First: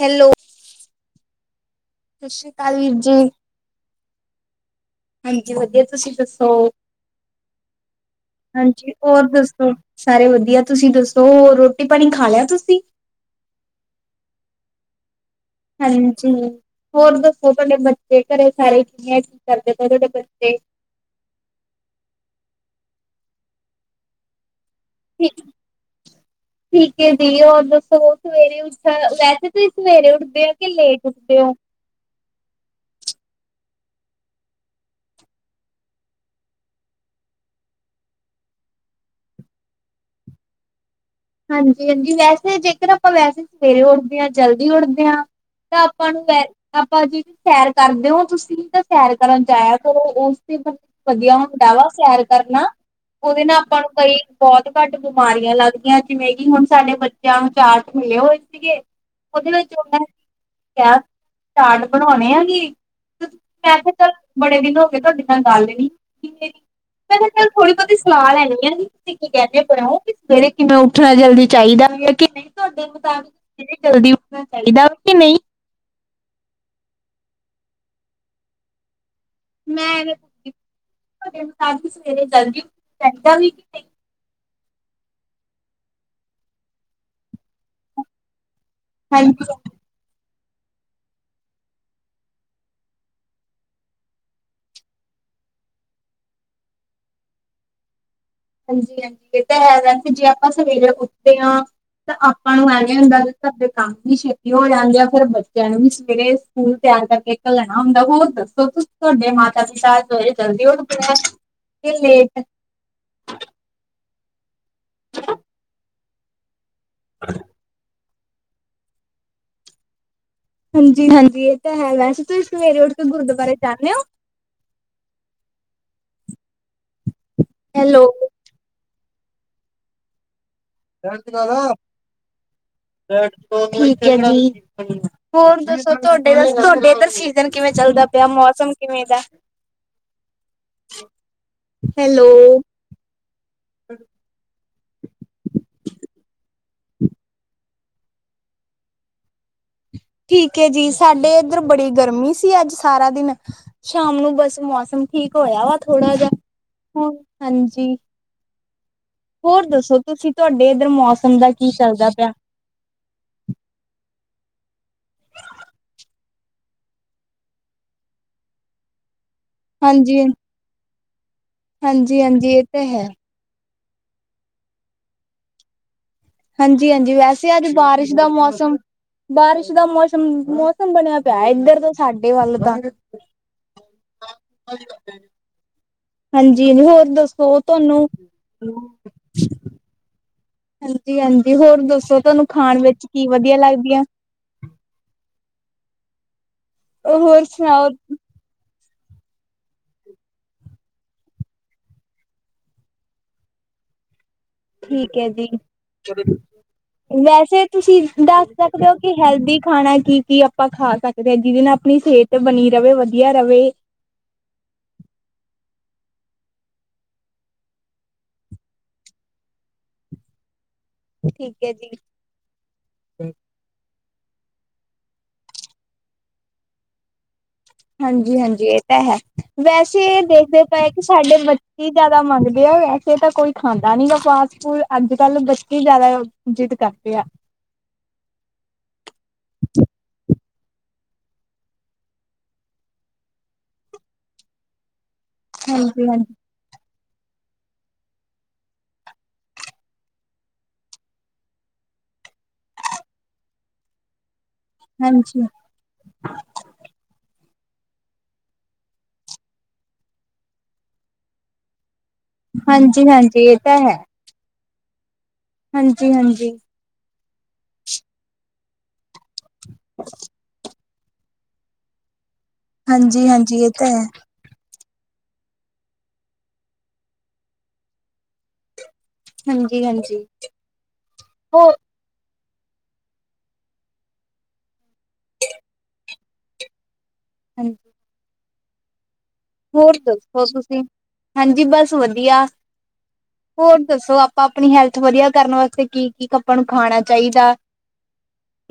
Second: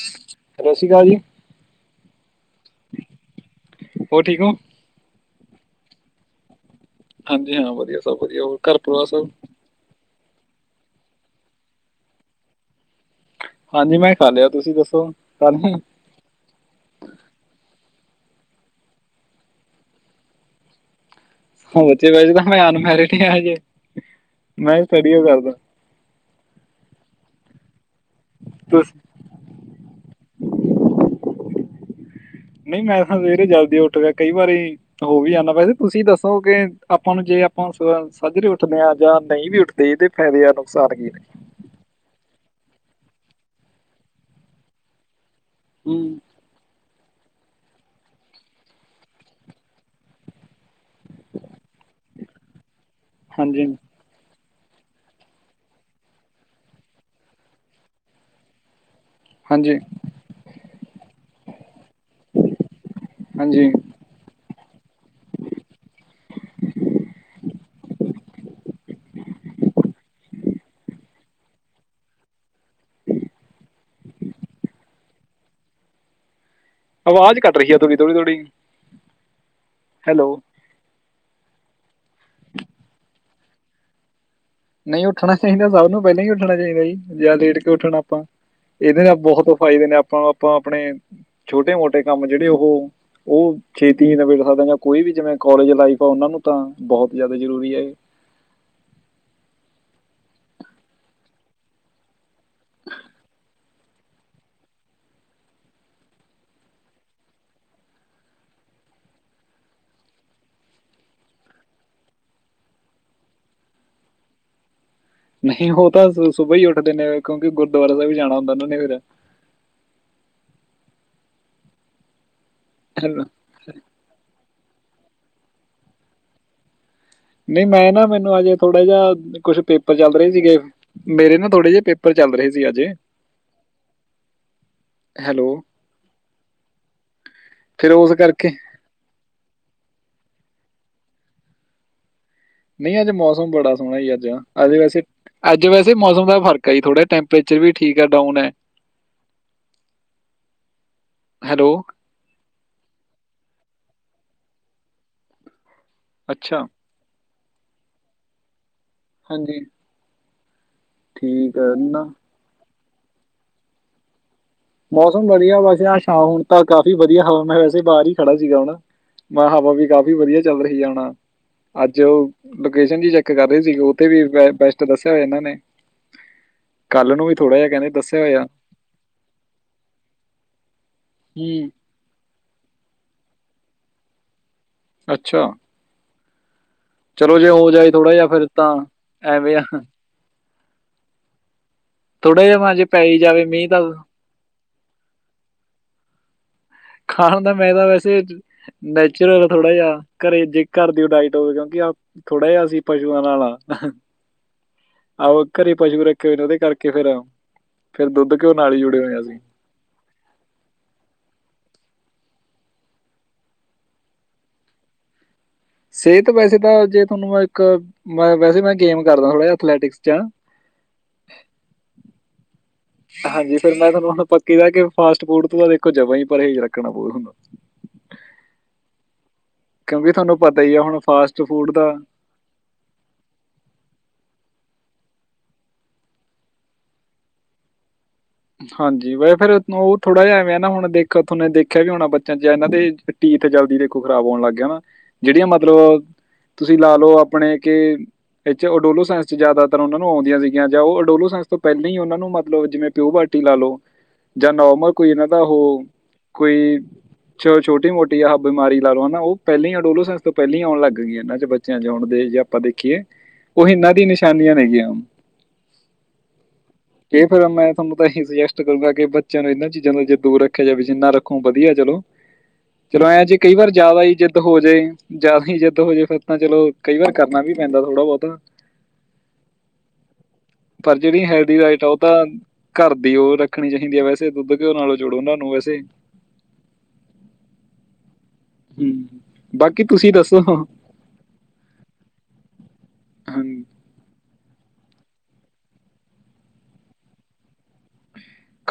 Hello ਸਤਿ ਸ਼੍ਰੀ ਅਕਾਲ ਜੀ ਸਤਿ ਸ੍ਰੀ ਅਕਾਲ ਵੀਰ ਜੀ, ਹੋਰ ਠੀਕ ਔ, ਹਾਂਜੀ ਵਧੀਆ ਤੁਸੀਂ ਦੱਸੋ ਹਾਂਜੀ ਹਾਂ, ਵਧੀਆ ਸਭ ਵਧੀਆ, ਹੋਰ ਘਰ ਹਾਂਜੀ, ਪਰਿਵਾਰ ਸਭ, ਦੱਸੋ? ਹੋਰ ਸਾਰੇ ਵਧੀਆ, ਤੁਸੀਂ ਦੱਸੋ ਰੋਟੀ ਪਾਣੀ ਖਾ ਲੇਆ ਤੁਸੀਂ, ਹਾਂਜੀ ਮੈਂ ਖਾ ਲੇਆ, ਤੁਸੀਂ ਦੱਸੋ ਖਾ ਲੇਆ, ਹਾਂਜੀ ਹੋਰ ਦੱਸੋ, ਤੁਹਾਡੇ ਬੱਚੇ ਘਰੇ ਸਾਰੇ ਕਿਵੇਂ ਕੀ ਕਰਦੇ ਪਏ ਤੁਹਾਡੇ ਬੱਚੇ, ੱਹ ਬੱਚੇ ਕੇਹੜੋ ਹਜੇ ਤਾ ਮੈਂ ਅਨਮੈਰਿਡ ਹਾ, ਹਜੇ ਮੈਂ ਞੀ ਸਟੱਡੀ ਅ ਠੀਕ ਕਰਦਾ, ਠੀਕ ਏ ਜੀ ਔਰ ਦੱਸੋ, ਸਵੇਰੇ ਉਠ ਤੁਸੀਂ ਵੈਸੇ ਤੁਸੀਂ ਸਵੇਰੇ ਉੱਠਦੇ ਔ ਕੇ ਲੇਟ ਉੱਠਦੇ ਔ, ਨਹੀਂ ਮੈਂ ਤਾਂ ਸਵੇਰੇ ਜਲਦੀ ਉੱਠਦਾ ਕਈ ਵਾਰੀ, ਹੋ ਵੀ ਜਾਂਦਾ, ਵੈਸੇ ਤੁਸੀਂ ਦੱਸੋ ਕਿ ਆਪਾਂ ਨੂੰ ਜੇ ਆਪਾਂ ਸੱਜਰੇ ਉੱਠਦੇ ਹਾਂ ਜਾਂ ਨਹੀਂ ਵੀ ਉੱਠਦੇ, ਤੇ ਏਦੇ ਫਾਇਦੇ ਆ ਨੁਕਸਾਨ ਕੀ ਨੇ, ਹਾਂਜੀ -ਹਾਂਜੀ ਵੈਸੇ ਜੇਕਰ ਆਪਾਂ ਵੈਸੇ ਸਵੇਰੇ ਉੱਠਦੇ ਹਾਂ, ਜਲਦੀ ਉੱਠਦੇ ਹਾਂ, ਤਾਂ ਹੂੰ ਆਪਾਂ ਨੂੰ ਵੈ ਆਪਾਂ ਜਿਹੜੀ ਸੈਰ ਕਰਦੇ ਹੋ ਤੁਸੀਂ, ਤਾਂ ਸੈਰ ਕਰਨ ਜਾਇਆ ਕਰੋ ਓਸਦੇ ਪ੍ਰ ਵੱਧੀਆ ਹੁੰਦਾ ਵਾ ਸੈਰ ਕਰਨਾ, ਉਹਦੇ ਨਾਲ ਹਾਂਜੀ ਆਪਾਂ ਨੂੰ ਕਈ ਬਹੁਤ ਘੱਟ ਬਿਮਾਰੀਆਂ ਲੱਗਦੀਆਂ ਨੇ, ਜਿਵੇਂ ਕਿ ਹੁਣ ਸਾਡੇ ਬੱਚੇਆਂ ਨੂੰ ਚਾਟ ਮਿਲੇ ਹੋਏ ਸੀਗੇ, ਓਹਦੇ ਵਿੱਚ ਹਾਂਜੀ ਓਹਨਾ ਨੇ, ਚਾਟ- ਚਾਟ ਬਣਾਉਣੇ ਆ ਜੀ ਹਾਂਜੀ ਮੈਂ ਕੇਆ ਚੱਲ, ਬੜੇ ਦਿਨ ਹੋਗੇ ਤੁਹਾਡੇ ਨਾਲ ਗੱਲ ਨੀ ਹੋਈ ਮੇਰੀ ਮੈਂ ਚ, ਥੋੜੀ ਬੋਤੀ ਸਲਾਹ ਲੈਣੀ ਆ ਜੀ, ਵਿੱਚ ਬੈ ਕੇ ਬਣਾਓ ਕਿ ਸਵੇਰੇ ਕਿਵੇਂ ਓ ਉੱਠਣਾ ਜਲਦੀ ਚਾਹੀਦਾ ਵੀ ਆ ਕੇ ਨਈ, ਤੁਹਾਡੇ ਮੁਤਾਬਿਕ ਜਲਦੀ ਉੱਠਣਾ ਚਾਹੀਦਾ ਵੀ ਕੇ ਨਈ, ਆਵਾਜ਼ ਕੱਟ ਰਈ ਆ ਥੋੜੀ -ਥੋੜੀ ਤੁਹਾਡੀ, ਮੈਂ ਵੇ ਤੁਹਾਡੇ ਮੁਤਾਬਿਕ ਸਵੇਰੇ ਜਲਦੀ ਉਠਕੇ ਨਈ ਉੱਠਣਾ ਚਾਹੀਦਾ ਸਭ ਨੂੰ ਪਹਿਲਾਂ ਹੀ ਉੱਠਣਾ ਚਾਹੀਦਾ ਜੀ, ਜਿਆਦਾ ਲੇਟ ਕਿਓ ਉੱਠਣਾ ਆਪਾਂ, ਏਹਦੇ ਨਾਲ ਬਹੁਤ ਹਾਂਜੀ। ਫਾਇਦੇ ਨੇ ਆਪਾਂ -ਆਪਾਂ ਆਪਣੇ ਛੋਟੇ -ਮੋਟੇ ਕੰਮ ਜਿਹੜੇ ਉਹ ਉਹ ਛੇਤੀ ਨਵੇ ਲਿਖਾਦਾਗੇ, ਕੋਈ ਵੀ ਜਿਵੇਂ ਕੋਾਲਜ ਲਾਈਫ ਆ ਉਹਨਾਂ ਨੂੰ ਤਾਂ ਬਹੁਤ ਜ਼ਿਆਦਾ ਜ਼ਰੂਰੀ ਆ ਜੀ, ਹਾਂਜੀ -ਹਾਂਜੀ ਏ ਤਾਂ ਹੈਗਾ ਸੀ, ਜੇ ਆਪਾਂ ਸਵੇਰੇ ਉੱਠਦੇ ਆ, ਤਾਂ ਆਪਾਂ ਨੂੰ ਐਵੇ ਹੁੰਦਾ ਸਾਡੇ ਕੰਮ ਵੀ ਛੇਤੀ ਹੋ ਜਾਂਦੇ ਆ, ਫਿਰ ਬੱਚੇਆ, ਨੂੰ ਵੀ ਸਵੇਰੇ, ਸਕੂਲ ਤਿਆਰ ਕਰਕੇ ਘੱਲਣਾ ਹੁੰਦਾ, ਹੋਰ ਦੱਸੋ ਤੁਹਾਡੇ ਮਾਤਾ ਪਿਤਾ ਸਵੇਰੇ ਜਲਦੀ ਉੱਠਦੇ ਆ, ਕੇ ਲੇਟ, ਨਹੀਂ, ਉਹ ਤਾਂ ਸੁਬਾ ਹੀ ਉੱਠਦੇ ਨੇ, ਕਿਉਂਕਿ ਗੁਰਦੁਆਰਾ ਸਾਹਿਬ ਜਾਣਾ ਹੁੰਦਾ ਉਹਨਾਂ ਨੇ ਫੇਿਰ, ਹਾਂਜੀ -ਹਾਂਜੀ ਇਹ ਤਾਂ ਹੈ ਵੈਸੇ ਤੁਸੀਂ ਸਵੇਰੇ ਉੱਠ ਕੇ ਫਿਰ ਗੁਰਦੁਆਰੇ ਜਾਨੇ ਹੋ? ਨਹੀਂ ਮੈਂ ਨਾ ਹੈਲੋ ਮੈਨੂੰ ਅਜੇ ਥੋੜਾ ਜਿਹਾ ਕੁਛ ਪੇਪਰ ਚੱਲ ਰਹੇ ਸੀਗੇ, ਮੇਰੇ ਨਾ ਥੋੜੇ ਜਿਹੇ ਪੇਪਰ ਚੱਲ ਰਹੇ, ਸੀ ਅਜੇ, ਹੈਲੋ ਹੋਰ ਦੱਸੋ ਤੁਹਾਡੇ ਤਾਂ ਤੁਹਾਡੇ ਏਧਰ ਸੀਜਨ ਕਿਵੇਂ ਫਿਰ ਚੱਲਦਾ ਉਸ ਪਿਆ ਕਰਕੇ ਮੌਸਮ, ਕਿਵੇਂ ਦਾ ਹੈਲੋ, ਨਹੀਂ ਅੱਜ ਮੌਸਮ ਬੜਾ ਸੋਹਣਾਈ ਅੱਜ ਆ, ਅੱਜ ਵੈਸੇ -ਅੱਜ ਵੈਸੇ ਮੌਸਮ ਦਾ ਫਰਕ ਆ ਜੀ ਥੋੜਾ ਟੈਂਪਰੇਚਰ ਵੀ ਠੀਕ ਆ ਡਾਊਨ ਆ, ਠੀਕ ਏ ਜੀ, ਸਾਡੇ ਇੱਧਰ ਹੈਲੋ ਬੜੀ ਗਰਮੀ ਸੀ, ਅੱਜ ਸਾਰਾ ਦਿਨ ਸ਼ਾਮ ਨੂੰ ਬਸ ਮੌਸਮ, ਠੀਕ ਹੋਇਆ ਵਾ ਥੋੜਾ ਜਹਾ ਅੱਛਾ ਹੁ ਹਾਂਜੀ ਹਾਂਜੀ ਹੋਰ ਦੱਸੋ। ਤੁਸੀਂ ਤੁਹਾਡੇ ਇੱਧਰ ਮੌਸਮ ਦਾ ਠੀਕ ਕੀ ਹੈ ਨਾ ਚੱਲਦਾ ਪਿਆ। ਮੌਸਮ ਵਧੀਆ ਵੈਸੇ ਸ਼ਾਮ ਹੁਣ ਤਾਂ ਕਾਫ਼ੀ ਵਧੀਆ ਹਵਾ ਮੈਂ ਵੈਸੇ ਬਾਹਰ ਹੀ ਖੜਾ ਸੀਗਾ ਹਣਾ। ਮਾਂ ਹਵਾ ਵੀ ਕਾਫ਼ੀ ਹਾਂਜੀ ਵਧੀਆ ਚੱਲ ਰਹੀ ਆਣਾ ਅੱਜ ਹਾਂਜੀ ਹਾਂਜੀ ਇਹ ਤੇ ਲੋਕੇਸ਼ਨ ਹੈ ਜੀ ਚੈੱਕ ਕਰ ਰਹੇ ਸੀਗੇ ਉਹਥ ਵੀ ਬੈਸਟ ਦੱਸਿਆ ਹੋਇਆ ਇਹਨਾਂ ਨੇ। ਹਾਂਜੀ ਹਾਂਜੀ ਕੱਲ ਨੂੰ ਵੀ ਥੋੜਾ ਵੈਸੇ ਅੱਜ ਜਿਹਾ ਕਹਿੰਦੇ ਬਾਰਿਸ਼ ਦੱਸਿਆ ਦਾ ਹੋਇਆ ਮੌਸਮ ਬਾਰਿਸ਼ ਦਾ ਮੌਸਮ ਮੌਸਮ ਬਣਿਆ ਪਿਆ ਹੂੰ ਇੱਧਰ ਤੋਂ। ਸਾਡੇ ਵੱਲ ਤਾਂ। ਅੱਛਾ ਹਾਂਜੀ ਹੋਰ। ਚਲੋ ਜੇ ਦੱਸੋ ਹੋ ਜਾਏ ਤੁਹਾਨੂੰ ਥੋੜ੍ਹਾ ਜਾ ਫੇਿਰ ਤਾਂ ਐਵੇਂ ਆ। ਹਾਂਜੀ ਹਾਂਜੀ ਹੋਰ ਦੱਸੋ ਥੋੜਾ ਤੁਹਾਨੂੰ ਜਿਹਾ ਮੈਂ ਖਾਣ ਜੇ ਪੈ ਵਿੱਚ ਹੀ ਕੀ ਜਾਵੇ ਵਧੀਆ ਮੀਂਹ ਤਾਂ ਲੱਗਦੀਆਂ? ਖਾਣ ਹੋਰ ਦਾ ਮੈਂ ਤਾਂ ਸੁਣਾਓ ਵੈਸੇ ਨੈਚੁਰਲ ਥੋੜਾ ਜਿਹਾ ਘਰੇ ਜੇ ਘਰ ਦੀ ਉਹ ਡਾਇਟ ਹੋਵੇ ਕਿਉਂਕਿ ਆਪ ਥੋੜ੍ਹਾ ਜਿਹਾ ਸੀ ਪਸੂਆਂ ਨਾਲ। ਠੀਕ ਹੈ ਆਹ ਜੀ ਘਰੇ ਪਸ਼ੂ ਰੱਖੇ ਹੋਏ ਨੇ ਉਹਦੇ ਕਰਕੇ ਫਿਰ ਵੈਸੇ ਤੁਸੀਂ ਫਿਰ ਦੁੱਧ ਦੱਸ ਘਿਓ ਨਾਲ ਹੀ ਸਕਦੇ ਹੋ ਜੁੜੇ ਹੋਏ ਕਿ ਹਾਂ ਅਸੀਂ ਹੈਲਦੀ ਖਾਣਾ ਕੀ ਕੀ ਆਪਾਂ ਖਾ ਸਕਦੇ ਹਾਂ ਜਿਹਦੇ ਨਾਲ ਆਪਣੀ ਸਿਹਤ ਬਣੀ ਰਹੇ ਵਧੀਆ ਰਹੇ। ਸਿਹਤ ਵੈਸੇ ਤਾਂ ਜੇ ਤੁਹਾਨੂੰ ਇੱਕ ਵੈਸੇ ਮੈਂ ਗੇਮ ਕਰਦਾਥ ਅਲੈਟਿਕਸ ਚ ਹਾ। ਠੀਕ ਹੈ ਜੀ। ਹਾਂਜੀ ਫੇਿਰ ਮੈਂ ਤੁਹਾਨੂੰ ਹੁਣ ਪੱਕੀ ਦਾ ਕਿ ਫਾਸਟ ਫੂਡ ਤੋਂ ਤਾਂ ਦੇਖੋ ਜਵ ਹੀ ਪਰ ਇਹ ਰੱਖਣਾ ਬਹੁਤ ਹੁੰਦਾ। ਹਾਂਜੀ ਹਾਂਜੀ ਇਹ ਤਾਂ ਹੈ। ਕਿਉਂਕਿ ਵੈਸੇ ਤੁਹਾਨੂੰ ਪਤਾ ਦੇਖਦੇ ਹੀ ਆ ਪਏ ਹੁਣ ਕਿ ਸਾਡੇ ਫਾਸਟ ਫੂਡ ਬੱਚੇ ਦਾ ਜਿਆਦਾ ਮੰਗਦੇ ਆ ਹੋਆ। ੇ ਤਾਂ ਕੋਈ ਖਾਂਦਾ ਨੀ ਗਾ ਫਾਸਟ ਫੂਡ ਅੱਜ ਕੱਲ ਬੱਚੇ ਜਿਆਦਾ ਇਜਿਤ ਕਰਦੇ ਆ। ਹਾਂਜੀ ਵੈ ਫੇਿਰ ਉਹ ਥੋੜਾ ਜਿਹਾ ਐਵੇਂ ਨਾ ਹੁਣ ਦੇਖ ਤੁਹਨੇ ਦੇਖਿਆ ਵੀ ਹੋਣਾ ਬੱਚਾ ਚ ਇਹਨਾਂ ਦੇ ਟੀ ਇੱਥੇ ਜਲਦੀ ਦੇਖੋ ਖ਼ਰਾਬ ਹੋਣ ਲੱਗ ਗਿਆ ਨਾ ਜਿਹੜੀਆਂ ਮਤਲਬ ਹਾਂਜੀ ਹਾਂਜੀ ਤੁਸੀਂ ਲਾ ਲਓ ਆਪਣੇ ਕਿ ਇ ਓਡੋਲੋ ਸਾਇੰਸ ਚ ਜ਼ਿਆਦਾਤਰ ਉਹਨਾਂ ਨੂੰ ਆਉਂਦੀਆਂ ਸੀਗੀਆਂ ਜਾਂ ਉਹਓਡੋਲੋ ਸਾਇੰਸ ਤੋਂ ਪਹਿਲਾਂ ਹੀ ਉਹਨਾਂ ਨੂੰ ਮਤਲਬ ਜਿਵੇਂ ਪਿਓ ਬਾਟੀ ਲਾ ਲਓ ਜਾਂ ਨੋਰਮਲ ਕੋਈ ਇਹਨਾਂ ਦਾ ਹਾਂਜੀ ਉਹ ਕੋਈ ਚ ਛੋਟੀ ਮੋਟੀ ਆਹ ਬਿਮਾਰੀ ਲਾ ਲਓ ਹਨ ਨਾ ਉਹ ਪਹਿਲ ਆ ਡੋਲੋਸੈਂਸ ਤੋਂ ਪਹਿਲਾਂ ਆਉਣ ਲੱਗ ਗਈ ਇਹਨਾਂ ਬੱਚਿਆਂ ਚਉਣ ਦੇ ਜਾਂ। ਆਪਾਂ ਦੇਖੀਏ ਹਾਂਜੀ ਹਾਂਜੀ ਇਹ ਤਾਂ ਉਹਨਾਂ ਹੈ ਦੀ ਨਿਸ਼ਾਨੀਆਂ ਨੇਗ ਆਮ। ਹਾਂਜੀ ਹਾਂਜੀ। ਕਿ ਫਿਰ ਮੈਂ ਤੁਹਾਨੂੰ ਤਾਂ ਇਹੀ ਸੁਜੈਸਟ ਕਰੂੰਗਾ ਕਿ ਬੱਚਿਆਂ ਨੂੰ ਇਹਨਾਂ ਚੀਜ਼ਾਂ ਦਾ ਜੇ ਦੂਰ ਰੱਖਿਆ ਜਾਵੇ ਜਿੰਨਾ ਰੱਖੋ ਵਧੀਆ ਚਲੋ ਚਲੋ ਐਂ ਹਾਂਜੀ ਜੇ ਕਈ ਹਾਂਜੀ ਇਹ ਵਾਰ ਤਾਂ ਜ਼ਿਆਦਾ ਹੈ ਜ ਜਦ ਹੋ ਜਾੇ ਜਿਆਦ ਹੀ ਜਿੱਦ ਹੋ ਜਾੇ ਫਿਰ ਤਾਂ ਚਲੋ ਕਈ ਵਾਰ ਕਰਨਾ ਵੀ ਪੈਂਦਾ ਥੋੜਾ ਬਹੁਤਾ। ਹਾਂਜੀ ਹਾਂਜੀ ਪਰ ਜਿਹੜੀ ਹੈਲਦੀ ਹੋਰ ਡਾਇਟ ਆ ਉਹ ਤਾਂ ਘਰ ਦੀ ਉਹ ਰੱਖਣੀ ਚਾਹੀਦੀ ਹੈ ਵੈਸੇ ਦੁੱਧ ਘਿਓ ਨਾਲੋਂ ਜੋੁੜੋ ਉਹਨਾਂ ਨੂੰ ਵੈਸੇ ਹਾਂਜੀ। ਹਮ ਬਾਕੀ ਹੋਰ ਤੁਸੀਂ ਦੱਸੋ? ਤੁਸੀਂ ਹਾਂਜੀ ਬਸ ਵਧੀਆ ਹਾਂਜੀ ਹੋਰ ਦੱਸੋ ਆਪ ਆਪਾਂ ਆਪਣੀ ਹੈਲਥ ਵਧੀਆ ਕਰਨ ਵਾਸਤੇ ਕੀ ਕੀ ਕੱਪਾਂ ਨੂੰ ਖਾਣਾ ਚਾਹੀਦਾ?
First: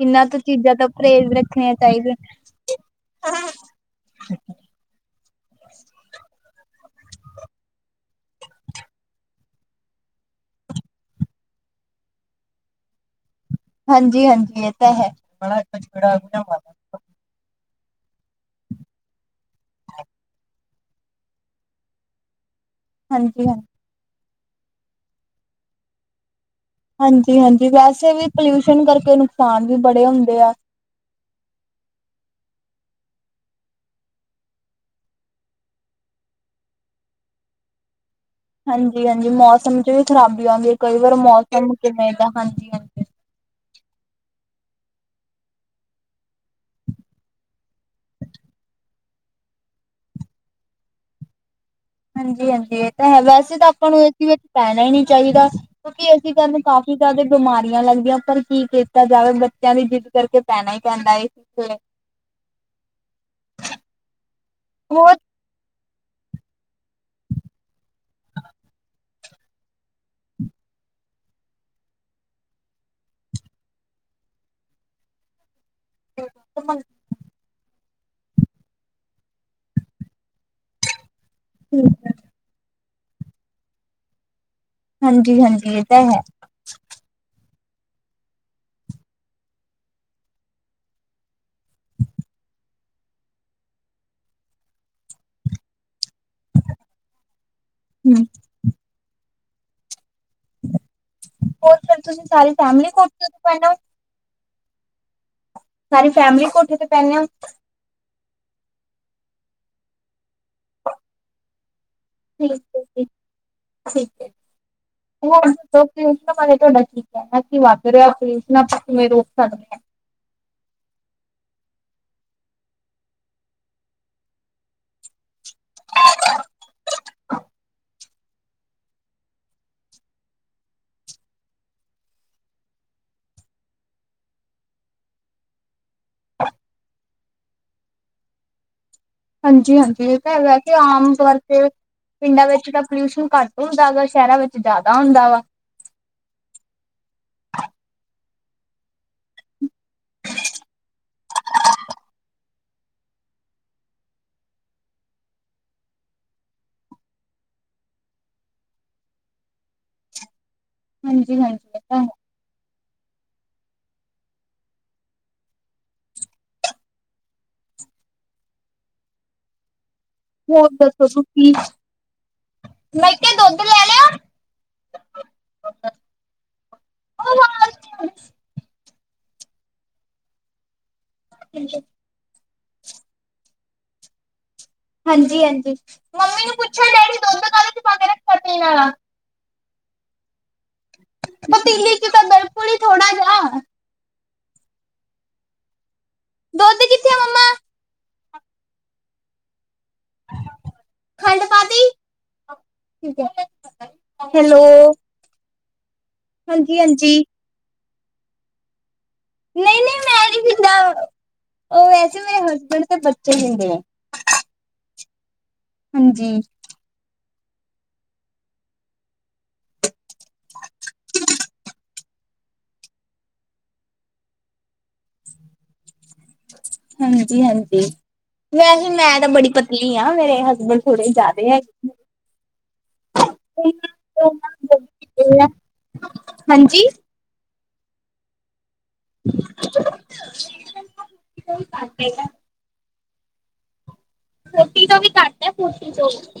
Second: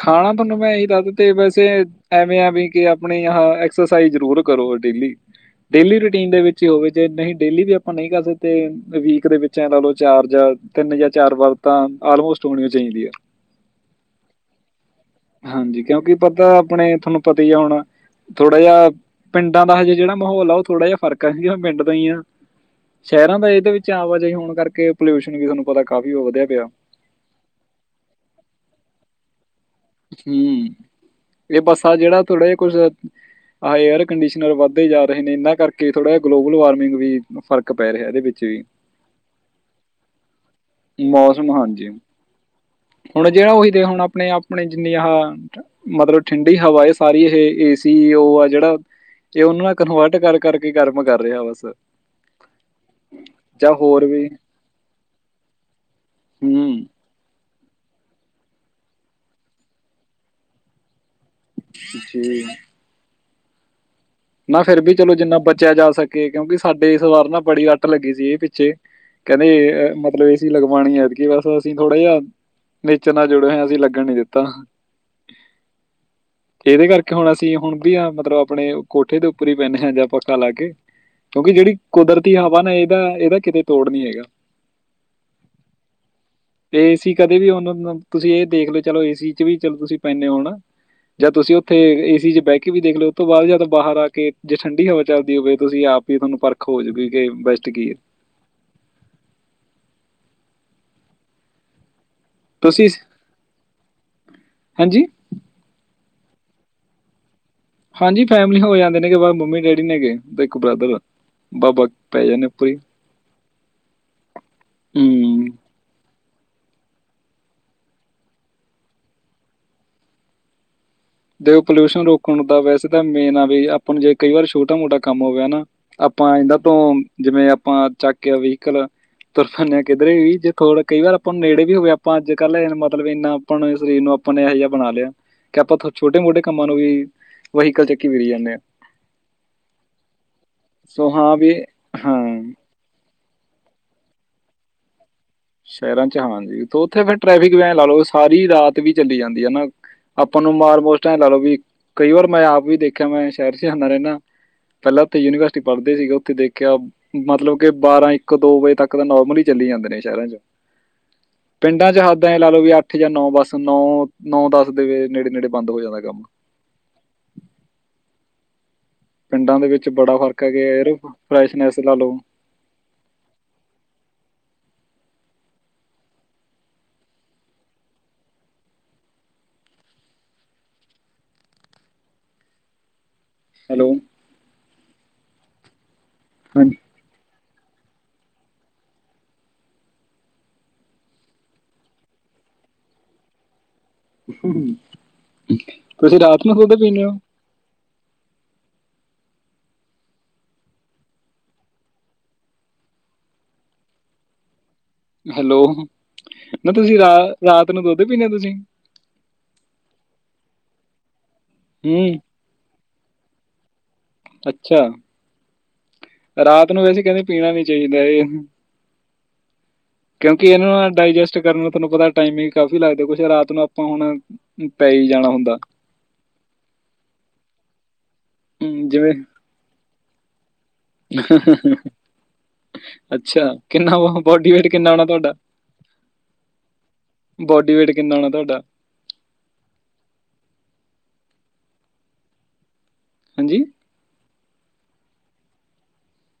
ਇਹਨਾਂ ਤੋਂ ਤੁਹਨੂੰ ਮੈਂ ਚੀਜ਼ਾਂ ਇਹੀ ਤੋਂ ਦੱਸਦ ਤੇ ਪਰਹੇਜ਼ ਵੈਸੇ ਰੱਖਣੀਆਂ ਚਾਹੀਦੀਆਂ ਐਵੇਂ ਆ ਵੀ ਕਿ ਆਪਣੇ ਆ ਐਕਸਰਸਾਈਜ਼ ਜ਼ਰੂਰ ਕਰੋ ਡੇਲੀ ਡੇਲੀ ਰੂਟੀਨ ਦੇ ਵਿੱਚ ਹੀ ਹੋਵੇ ਜੇ ਨਹੀਂ ਡੇਲੀ ਵੀ ਆਪਾਂ ਨਹੀਂ ਕਰ ਸਕਦੇ ਵੀਕ ਦੇ ਵਿੱਚ ਲਾ ਲਓ ਚਾਰ ਜਾਂ ਤਿੰਨ ਜਾਂ ਚਾਰ ਵਾਰ ਤਾਂ ਆਲਮੋਸਟ ਹੋਣੀ ਚਾਹੀਦੀ ਆ। ਹਾਂਜੀ ਹਾਂਜੀ। ਤਾਂ ਹੈ ਹਾਂਜੀ ਕਿਉਂਕਿ ਪਤਾ ਆਪਣੇ ਤੁਹਾਨੂੰ ਪਤਾ ਹੀ ਆ ਹੁਣ ਥੋੜਾ ਜਿਹਾ ਪਿੰਡਾਂ ਦਾ ਹਜੇ ਜੇੜਾ ਮਾਹੌਲ ਆ ਥੋੜਾ ਜਿਹਾ ਫ਼ਰਕ ਸੀਗਾ ਪਿੰਡ ਦਾ ਹੀ ਆ ਸ਼ਹਿਰਾਂ ਹਾਂਜੀ ਦਾ ਹਾਂ ਇਹਦੇ ਵਿੱਚ ਆਵਾਜਾਈ ਹੋਣ ਕਰਕੇ ਪੋਲਿਊਸ਼ਨ ਵੀ ਤੁਹਾਨੂੰ ਪਤਾ ਕਾਫ਼ੀ ਉਹ ਵਧਿਆ ਪਿਆ ਹਾਂਜੀ ਹਾਂਜੀ ਵੈਸੇ ਵੀ ਪੋਲਿਊਸ਼ਨ ਕਰਕੇਨ ਕਿਸਾਨ ਵੀ ਬੜੇ ਹੁੰਦੇ ਆ ਹਮ ਇਹ ਬੱਸਾ ਜੇੜਾ ਥੋੜਾ ਜਿਹਾ ਕੁੱਛ ਆਹ ਏਅਰ ਕੰਡੀਸ਼ਨਰ ਵੱਧਦੇ ਜਾ ਰਹੇ ਨੇ ਇਹਨਾਂ ਕਰਕੇ ਥੋੜ੍ਹਾ ਜਿਹਾ ਗਲੋਬਲ ਵਾਰਮਿੰਗ ਵੀ ਫਰਕ ਪੈ ਰਿਹਾ ਇਹਦੇ ਵਿੱਚ ਵੀ ਹਾਂਜੀ ਹਾਂਜੀ ਮੌਸਮ ਚ ਵੀ ਖਰਾਬੀ ਆਂਦੀ ਹੈ ਕਈ ਵਾਰ ਮੌਸਮ ਕਿਵੇਂ ਦਾ ਹਾਂਜੀ ਹਾਂਜੀ ਹੁਣ ਜੇੜਾ ਉਹੀ ਦੇ ਹੁਣ ਆਪਣੇ ਆਪਣੇ ਜਿੰਨੀਆਂ ਆਹ ਮਤਲਬ ਠੰਡੀ ਹਵਾ ਸਾਰੀ ਇਹ ਏਸੀ ਉਹ ਆ ਜੇੜਾ ਇਹ ਉਹਨੂੰ ਨਾਲ ਕਨਵਰਟ ਕਰ ਕਰ ਕੇ ਕਰਮ ਕਰ ਰਿਹਾ ਬਸ ਹਾਂਜੀ ਹਾਂਜੀ ਇਹ ਤਾਂ ਹੈ ਵੈਸੇ ਤਾਂ ਜਾਂ ਆਪਾਂ ਨੂੰ ਹੋਰ ਇਸ ਵੀ ਵਿੱਚ ਪੈਣਾ ਹੀ ਨਹੀਂ ਚਾਈਦਾ ਕਿਉਂਕਿ ਅਸੀਂ ਤੁਹਾਨੂੰ ਹੂੰ ਕਾਫ਼ੀ ਜ਼ਿਆਦਾ ਬਿਮਾਰੀਆਂ ਲੱਗਦੀਆਂ ਪਰ ਕੀ ਕੀਤਾ ਜਾਵੇ ਬੱਚਿਆਂ ਦੀ ਜਿੱਦ ਕਰਕੇ ਪੈਣਾ ਹੀ ਪੈਂਦਾ ਏ ਸੀ ਥੱਲੇ ਜੀ ਨਾ ਫੇਿਰ ਵੀ ਚਲੋ ਜਿੰਨਾ ਬਚਿਆ ਜਾ ਸਕੇ ਕਿਉਂਕਿ ਸਾਡੇ ਇਸ ਵਾਰ ਨਾ ਬੜੀ ਅੱਤ ਲੱਗੀ ਸੀ ਇਹ ਪਿੱਛੇ ਕਹਿੰਦੇ ਮਤਲਬ ਏਸੀ ਲਗਵਾਣੀ ਐਤਕੀਂ ਬਸ ਅਸੀਂ ਥੋੜਾ ਜਿਹਾ ਨੇਚਰ ਨਾਲ ਜੁੜੇ ਹੋਏਆ ਅਸੀਂ ਲੱਗਣ ਨੀ ਦਿੱਤਾ ਤੇ ਇਹਦੇ ਕਰਕੇ ਹੁਣ ਅਸੀਂ ਹੁਣ ਵੀ ਆ ਮਤਲਬ ਆਪਣੇ ਕੋਠੇ ਦੇ ਉੱਪਰ ਹੀ ਪੈਂਦੇ ਹਾਂ ਜਾਂ ਆਪੱਖਾ ਲਾ ਕੇ ਕਿਉਂਕਿ ਜੇੜੀ ਹੋਰ ਕੁਦਰਤ ਹਵਾ ਨਾ ਇਹਦਾ ਇਹਦਾ ਕਿਤੇ ਤੋੜ ਨੀ ਹੈਗਾ ਹਾਂਜੀ ਹਾਂਜੀ ਇਹ ਤਾਂ ਹੈ ਏਸੀ ਕਦੇ ਵੀ ਉਹਨ ਤੁਸੀਂ ਇਹ ਦੇਖ ਲਓ ਚਲੋ ਏਸੀ ਚ ਵੀ ਚੋ ਤੁਸੀਂ ਪੈਂਂਦੇ ਹੋਣਾ ਜਾਂ ਤੁਸੀਂ ਉੱਥੇ ਏਸੀ ਚ ਬੈ ਕੇ ਵੀ ਦੇਖ ਲਿਓ ਓ ਤੋਂ ਬਾਅਦ ਜਾਂ ਬਾਹਰ ਆ ਕੇ ਜੇ ਠੰਡੀ ਹਵਾ ਚੱਲਦੀ ਹੋਵੇ ਤੁਸੀਂ ਆਪ ਹੀ ਥੋਨੂੰ ਪਰਖ ਹੋਜੂ ਕਿ ਬੈਸਟ ਕੀਆ ਹਮ ਹੋਰ ਫਿਰ ਤੁਸੀਂ ਸਾਰੀ ਤੁਸੀਂ ਫੈਮਿਲੀ ਕੋਠੇ ਤੇ ਪੈਨੇ ਹੋ ਹਾਂਜੀ ਸਾਰੀ ਫੈਮਿਲੀ ਕੋਠੇ ਤੇ ਪੈਨੇ ਆ ਹਾਂਜੀ ਫੈਮਲੀ ਹੋ ਜਾਂਦੇ ਨੇਗੇ ਬ ਮੰਮੀ ਡੈਡੀ ਨੇਗੇ ਤੇ ਇੱਕ ਬ੍ਰਦਰ ਬਾਬਾ ਪੈ ਜਾਂਦੇ ਠੀਕ ਉੱਪਰ ਹੀ ਹੈੀ ਠੀਕ ਹੈ ਹੂੰ ਹੋਰ ਸ ਕਸ਼ ਭ ਨੇ [unintelligible] ਤੁਹਾਡਾ ਕੀ ਕਹਿਣਾ ਕਿ ਵਾਪਰ ਕਸ਼ ਨਾ ਆਪਾਂ ਕਿਵੇਂ ਰੋਕ ਸਕਦੇ ਹਾਂ ਦੇ ਪੋਲਿਊਸ਼ਨ ਰੋਕਣ ਦਾ ਵੈਸੇ ਤਾਂ ਮੇਨ ਆ ਵੀ ਆਪਾਂ ਨੂੰ ਜੇ ਕਈ ਵਾਰ ਛੋਟਾ ਮੋਟਾ ਕੰਮ ਹੋਵੇ ਨਾ ਆਪਾਂ ਇਹਨਾਂ ਤੋਂ ਜਿਵੇਂ ਆਪਾਂ ਚੱਕ ਆ ਵਹੀਕਲ ਤੁਰਪੈਦੇ ਹਾਂ ਕਿੱਧਰੇ ਵੀ ਜੇ ਥੋੜ੍ਹੇ ਕਈ ਵਾਰ ਆਪਾਂ ਨੂੰ ਨੇੜੇ ਵੀ ਹੋਵੇ ਆਪਾਂ ਅੱਜ ਕੱਲ੍ਹ ਮਤਲਬ ਇੰਨਾ ਆਪਾਂਣੇ ਸਰੀਰ ਨੂੰ ਆਪਾਂ ਇਹੋ ਜਿਹਾ ਬਣਾ ਲਿਆ ਕਿ ਆਪਾਂ ਤੁ ਛੋਟੇ ਮੋਟੇ ਕੰਮਾਂ ਨੂੰ ਵੀ ਵਹੀਕਲ ਚੱਕੀ ਫਿਰੀ ਜਾਂਦੇ ਆ ਹਾਂਜੀ ਹਾਂਜੀ ਇਹ ਤਾਂ ਹੈਗਾ ਕਿ ਸੋ ਆਮ ਹਾਂ ਤੌਰ ਵੀ ਤੇ ਹਾਂ ਪਿੰਡਾਂ ਵਿੱਚ ਤਾਂ ਪੋਲਿਊਸ਼ਨ ਘੱਟ ਹੁੰਦਾ ਵਾ ਸ਼ਹਿਰਾਂ ਵਿੱਚ ਜ਼ਿਆਦਾ ਹੁੰਦਾ ਵਾ ਸ਼ਹਿਰਾਂ ਚ ਹਾਂਜੀ ਤੇ ਉੱਥੇ ਫੇਿਰ ਟ੍ਰੈਫਿਕ ਵੈਨ ਲਾ ਲਓ ਸਾਰੀ ਰਾਤ ਵੀ ਚੱਲੀ ਜਾਂਦੀ ਹੈ ਨਾ ਆਪਾਂ ਨੂੰ ਮਾਰ ਮੋਸ ਟ ਲਾ ਲਓ ਵੀ ਕਈ ਵਾਰ ਮੈਂ ਆਪ ਵੀ ਦੇਖਿਆ ਮੈਂ ਸ਼ਹਿਰ ਚ ਆਦਾ ਰੈਂਦਾ ਪੈਲਾਂ ਉੱਥੇ ਯੂਨੀਵਰਸਿਟੀ ਪੜ੍ਹਦੇ ਸੀਗੇ ਉੱਥੇ ਦੇਖਿਆ ਮਤਲਬ ਕੇ ਬਾਰਾਂ ਇੱਕ ਦੋ ਵਜੇ ਤੱਕ ਤਾਂ ਨੋਰਮਲੀ ਚੱਲੀ ਜਾਂਦੇ ਨੇ ਸ਼ਹਿਰਾਂ ਚ ਹਾਂਜੀ-ਹਾਂਜੀ ਇਹ ਪਿੰਡਾਂ ਚ ਤਾਂ ਹੈ ਹੱਦ ਤੈਂ ਲਾ ਲਓ ਵੀ ਅੱਠ ਜਾਂ ਨੌ ਬਸ ਨੌ-ਨੌ ਦਸ ਦੇ ਨੇੜੇ-ਨੇੜੇ ਬੰਦ ਹੋ ਜਾਂਦਾ ਕੰਮ ਪਿੰਡਾਂ ਦੇ ਵਿੱਚ ਬੜਾ ਫਰਕ ਹੈ ਹੋਰ ਗਯਾ ਯਾਰ ਦੱਸੋ ਤੁਸੀਂ ਫਰੈਸ਼ਨੈਸ ਲਾ ਲੋ। ਮੈਂ ਤੇ ਦੁੱਧ ਲੈ ਲਿਆ। [inaudible] [inaudible] ਹੈਲੋ ਹਾਂਜੀ-ਹਾਂਜੀ ਹਾਂਜੀ ਵਗੈਰਾ ਕਟੇਗਾ। ਪਤੀਲੀ 'ਚ ਤਾ ਬਿਲਕੁਲ ਹੀ ਥੋੜਾ ਜਿ ਤੁਸੀਂ ਰਾਤ ਨੂੰ ਦੁੱਧ ਪੀਣੇ ਕਿੱਥੇ ਹੋ। ਮੰਮਾ ਖੰਡ ਪਾਤੀ [unintelligible] ਹੈਲੋ ਹੈਲੋ ਨਾ ਹਾਂਜੀ ਤੁਸੀਂ ਰਾ ਹਾਂਜੀ ਰਾਤ ਨੂੰ ਦੁੱਧ ਪੀਣੇ ਓ ਤੁਸੀਂ ਨਈ- ਨਈ ਮੈਂ ਨਈ ਪੀਂਦਾ ਓ ਹੂੰ ਵੈਸੇ ਮੇਰੇ ਹਸਬੈਂਡ ਤੇ ਬੱਚੇ ਪੀਂਦੇ ਆ। ਅੱਛਾ ਹਾਂਜੀ ਰਾਤ ਨੂੰ ਵੈਸੇ ਕੈਂਦੇ ਪੀਣਾ ਨੀ ਚਾਹੀਦਾ ਇਹ ਕਿਉਂਕਿ ਇਹ ਨੂੰ ਡਾਇਜੈਸਟ ਕਰਨ ਨੂੰ ਤੁਹਾਨੂੰ ਪਤਾ ਟਾਈਮਿੰਗ ਕਾਫੀ ਲੱਗਦਾ ਕੁਛ ਰਾਤ ਨੂੰ ਆਪਾਂ ਹੁਣ ਪੈ ਈ ਜਾਣਾ ਹੁੰਦਾ। ਹਾਂਜੀ-ਹਾਂਜੀ ਵੈਸੇ ਹੂੰ, ਜਿਵੇਂ ਮੈਂ ਤਾਂ ਬੜੀ ਪਤਲੀ ਆਂ ਮੇਰੇ ਹਸਬੈਂਡ ਥੋੜੇ ਜਾਦੇ ਅੱਛਾ ਕਿੰਨਾ ਵਾ ਬੋਡੀ ਵੇਟ ਕਿੰਨਾ ਹੋਣਾ ਤੁਹਾਡਾ ਬੋਡੀ ਵੇਟ ਕਿੰਨਾ ਹੋਣਾ ਤੁਹਾਡਾ [inaudible] ਹਾਂਜੀ ਫੋਟੀ ਤੋਂ ਵੀ ਘੱਟ ਐ ਫੋਟੀ ਤੋਂ ਵੀ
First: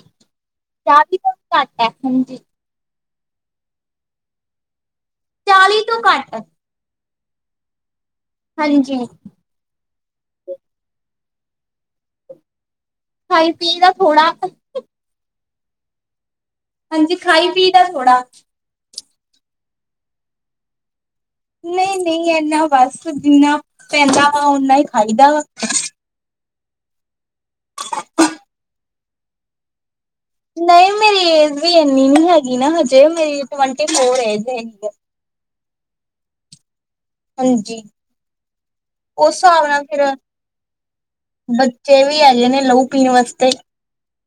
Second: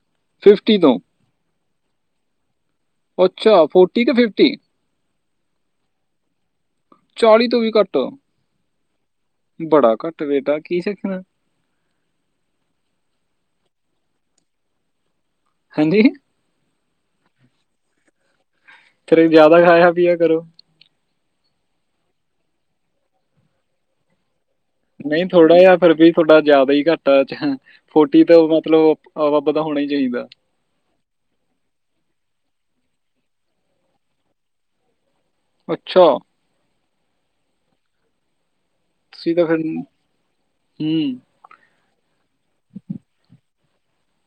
ਤੋਂ ਚਾਲੀ ਤੋ ਘੱਟ ਐ ਹਾਂਜੀ। ਅੱਛਾ ਫੋਰਟੀ ਕਿ ਫਿਫਟੀ ਚਾਲੀ ਤੋਂ ਘੱਟ ਚਾਲੀ ਤੋਂ ਵੀ ਘੱਟ ਹਾਂਜੀ ਬੜਾ ਘੱਟ ਵੇਟ ਆ ਕੀ ਸਿੱਖਣਾ ਖਾਈ ਪੀ ਦਾ ਥੋੜਾ ਕ ਹਾਂਜੀ ਹਾਂਜੀ ਖਾਈ ਪੀ ਦਾ ਥੋੜ੍ਹਾ ਫਿਰ ਜਾਦਾ ਖਾਇਆ ਪੀਆ ਕਰੋ। ਨਈ-ਨਈ ਇਨ੍ਹਾਂ ਬਸ ਜਿੰਨਾ ਪੈਂਦਾ ਵਾ ਓਨਾ ਈ ਨਈ ਥੋੜਾ ਜਿਹਾ ਫਿਰ ਵੀ ਤੁਹਾਡਾ ਜਾਦਾ ਹੀ ਘੱਟ ਆਂ ਚਹ ਫੋਟੀ ਤੋਂ ਮਤਲਬ ਅਵੱਬ ਦਾ ਹੋਣਾ ਹੀ ਚਾਹੀਦਾ। ਨਈ ਮੇਰੀ ਏਜ ਵੀ ਇੰਨੀ ਨੀ ਹੈਗੀ ਨਾ ਹਜੇ ਮੇਰੀ ਟਵੰਟੀ-ਫੋਰ ਏਜ ਹੈਗੀ ਏ। ਅੱਛਾ ਹਾਂਜੀ ਓ ਤੁਸੀਂ ਤਾਂ ਹਿਸਾਬ ਨਾਲ ਫਿਰ ਹੂੰ ਬੱਚੇ ਵੀ ਹੈਗੇੇ ਨੇ ਲਊ ਪੀਣ ਵਸਤੇ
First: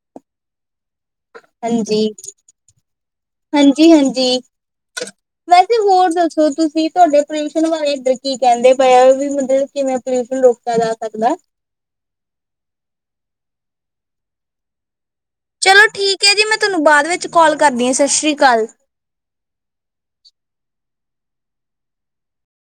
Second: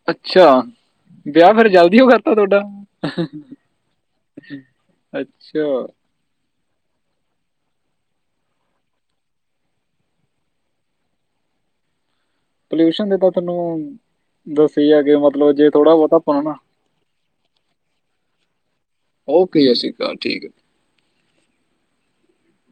ਅੱਛਾ ਵਿਆਹ ਫਿਰ ਜ਼ਲਦੀ ਹਾਂਜੀ ਹੋ ਗਿਯਾ ਤਾ ਤੁਹਾਡਾ ਹਾਂਜੀ ਹਾਂਜੀ ਅੱਛਾ ਵੈਸੇ ਹੋਰ ਦੱਸੋ ਤੁਸੀਂ ਤੁਹਾਡੇ ਪੋਲਿਊਸ਼ਨ ਬਾਰੇ ਇੱਧਰ ਕੀ ਕੈਂਦੇ ਪਏ ਆ ਵੀ ਮਤਲਬ ਕਿਵੇਂ ਪੋਲਿਊਸ਼ਨ ਰੋਕਿਆ ਜਾ ਸਕਦਾ। ਪੋਲਿਊਸ਼ਨ ਦੀ ਤਾਂ ਤੈਨੂੰ ਦੱਸੀ ਆ ਕਿ ਮਤਲਬ ਜੇ ਥੋੜ੍ਹਾ ਬੋਤਾ ਪਾਂਨਾ ਤਹਾਨੂੰ ਬਾਅਦ ਵਿੱਚ ਕਾਲ ਕਰਦੀ ਆ ਸ਼ਤਿ ਸ਼੍ਰੀ ਕਾਲ। ਓਕੇ ਸ਼੍ਰੀ ਅਕਾਲ ਠੀਕ ਏ।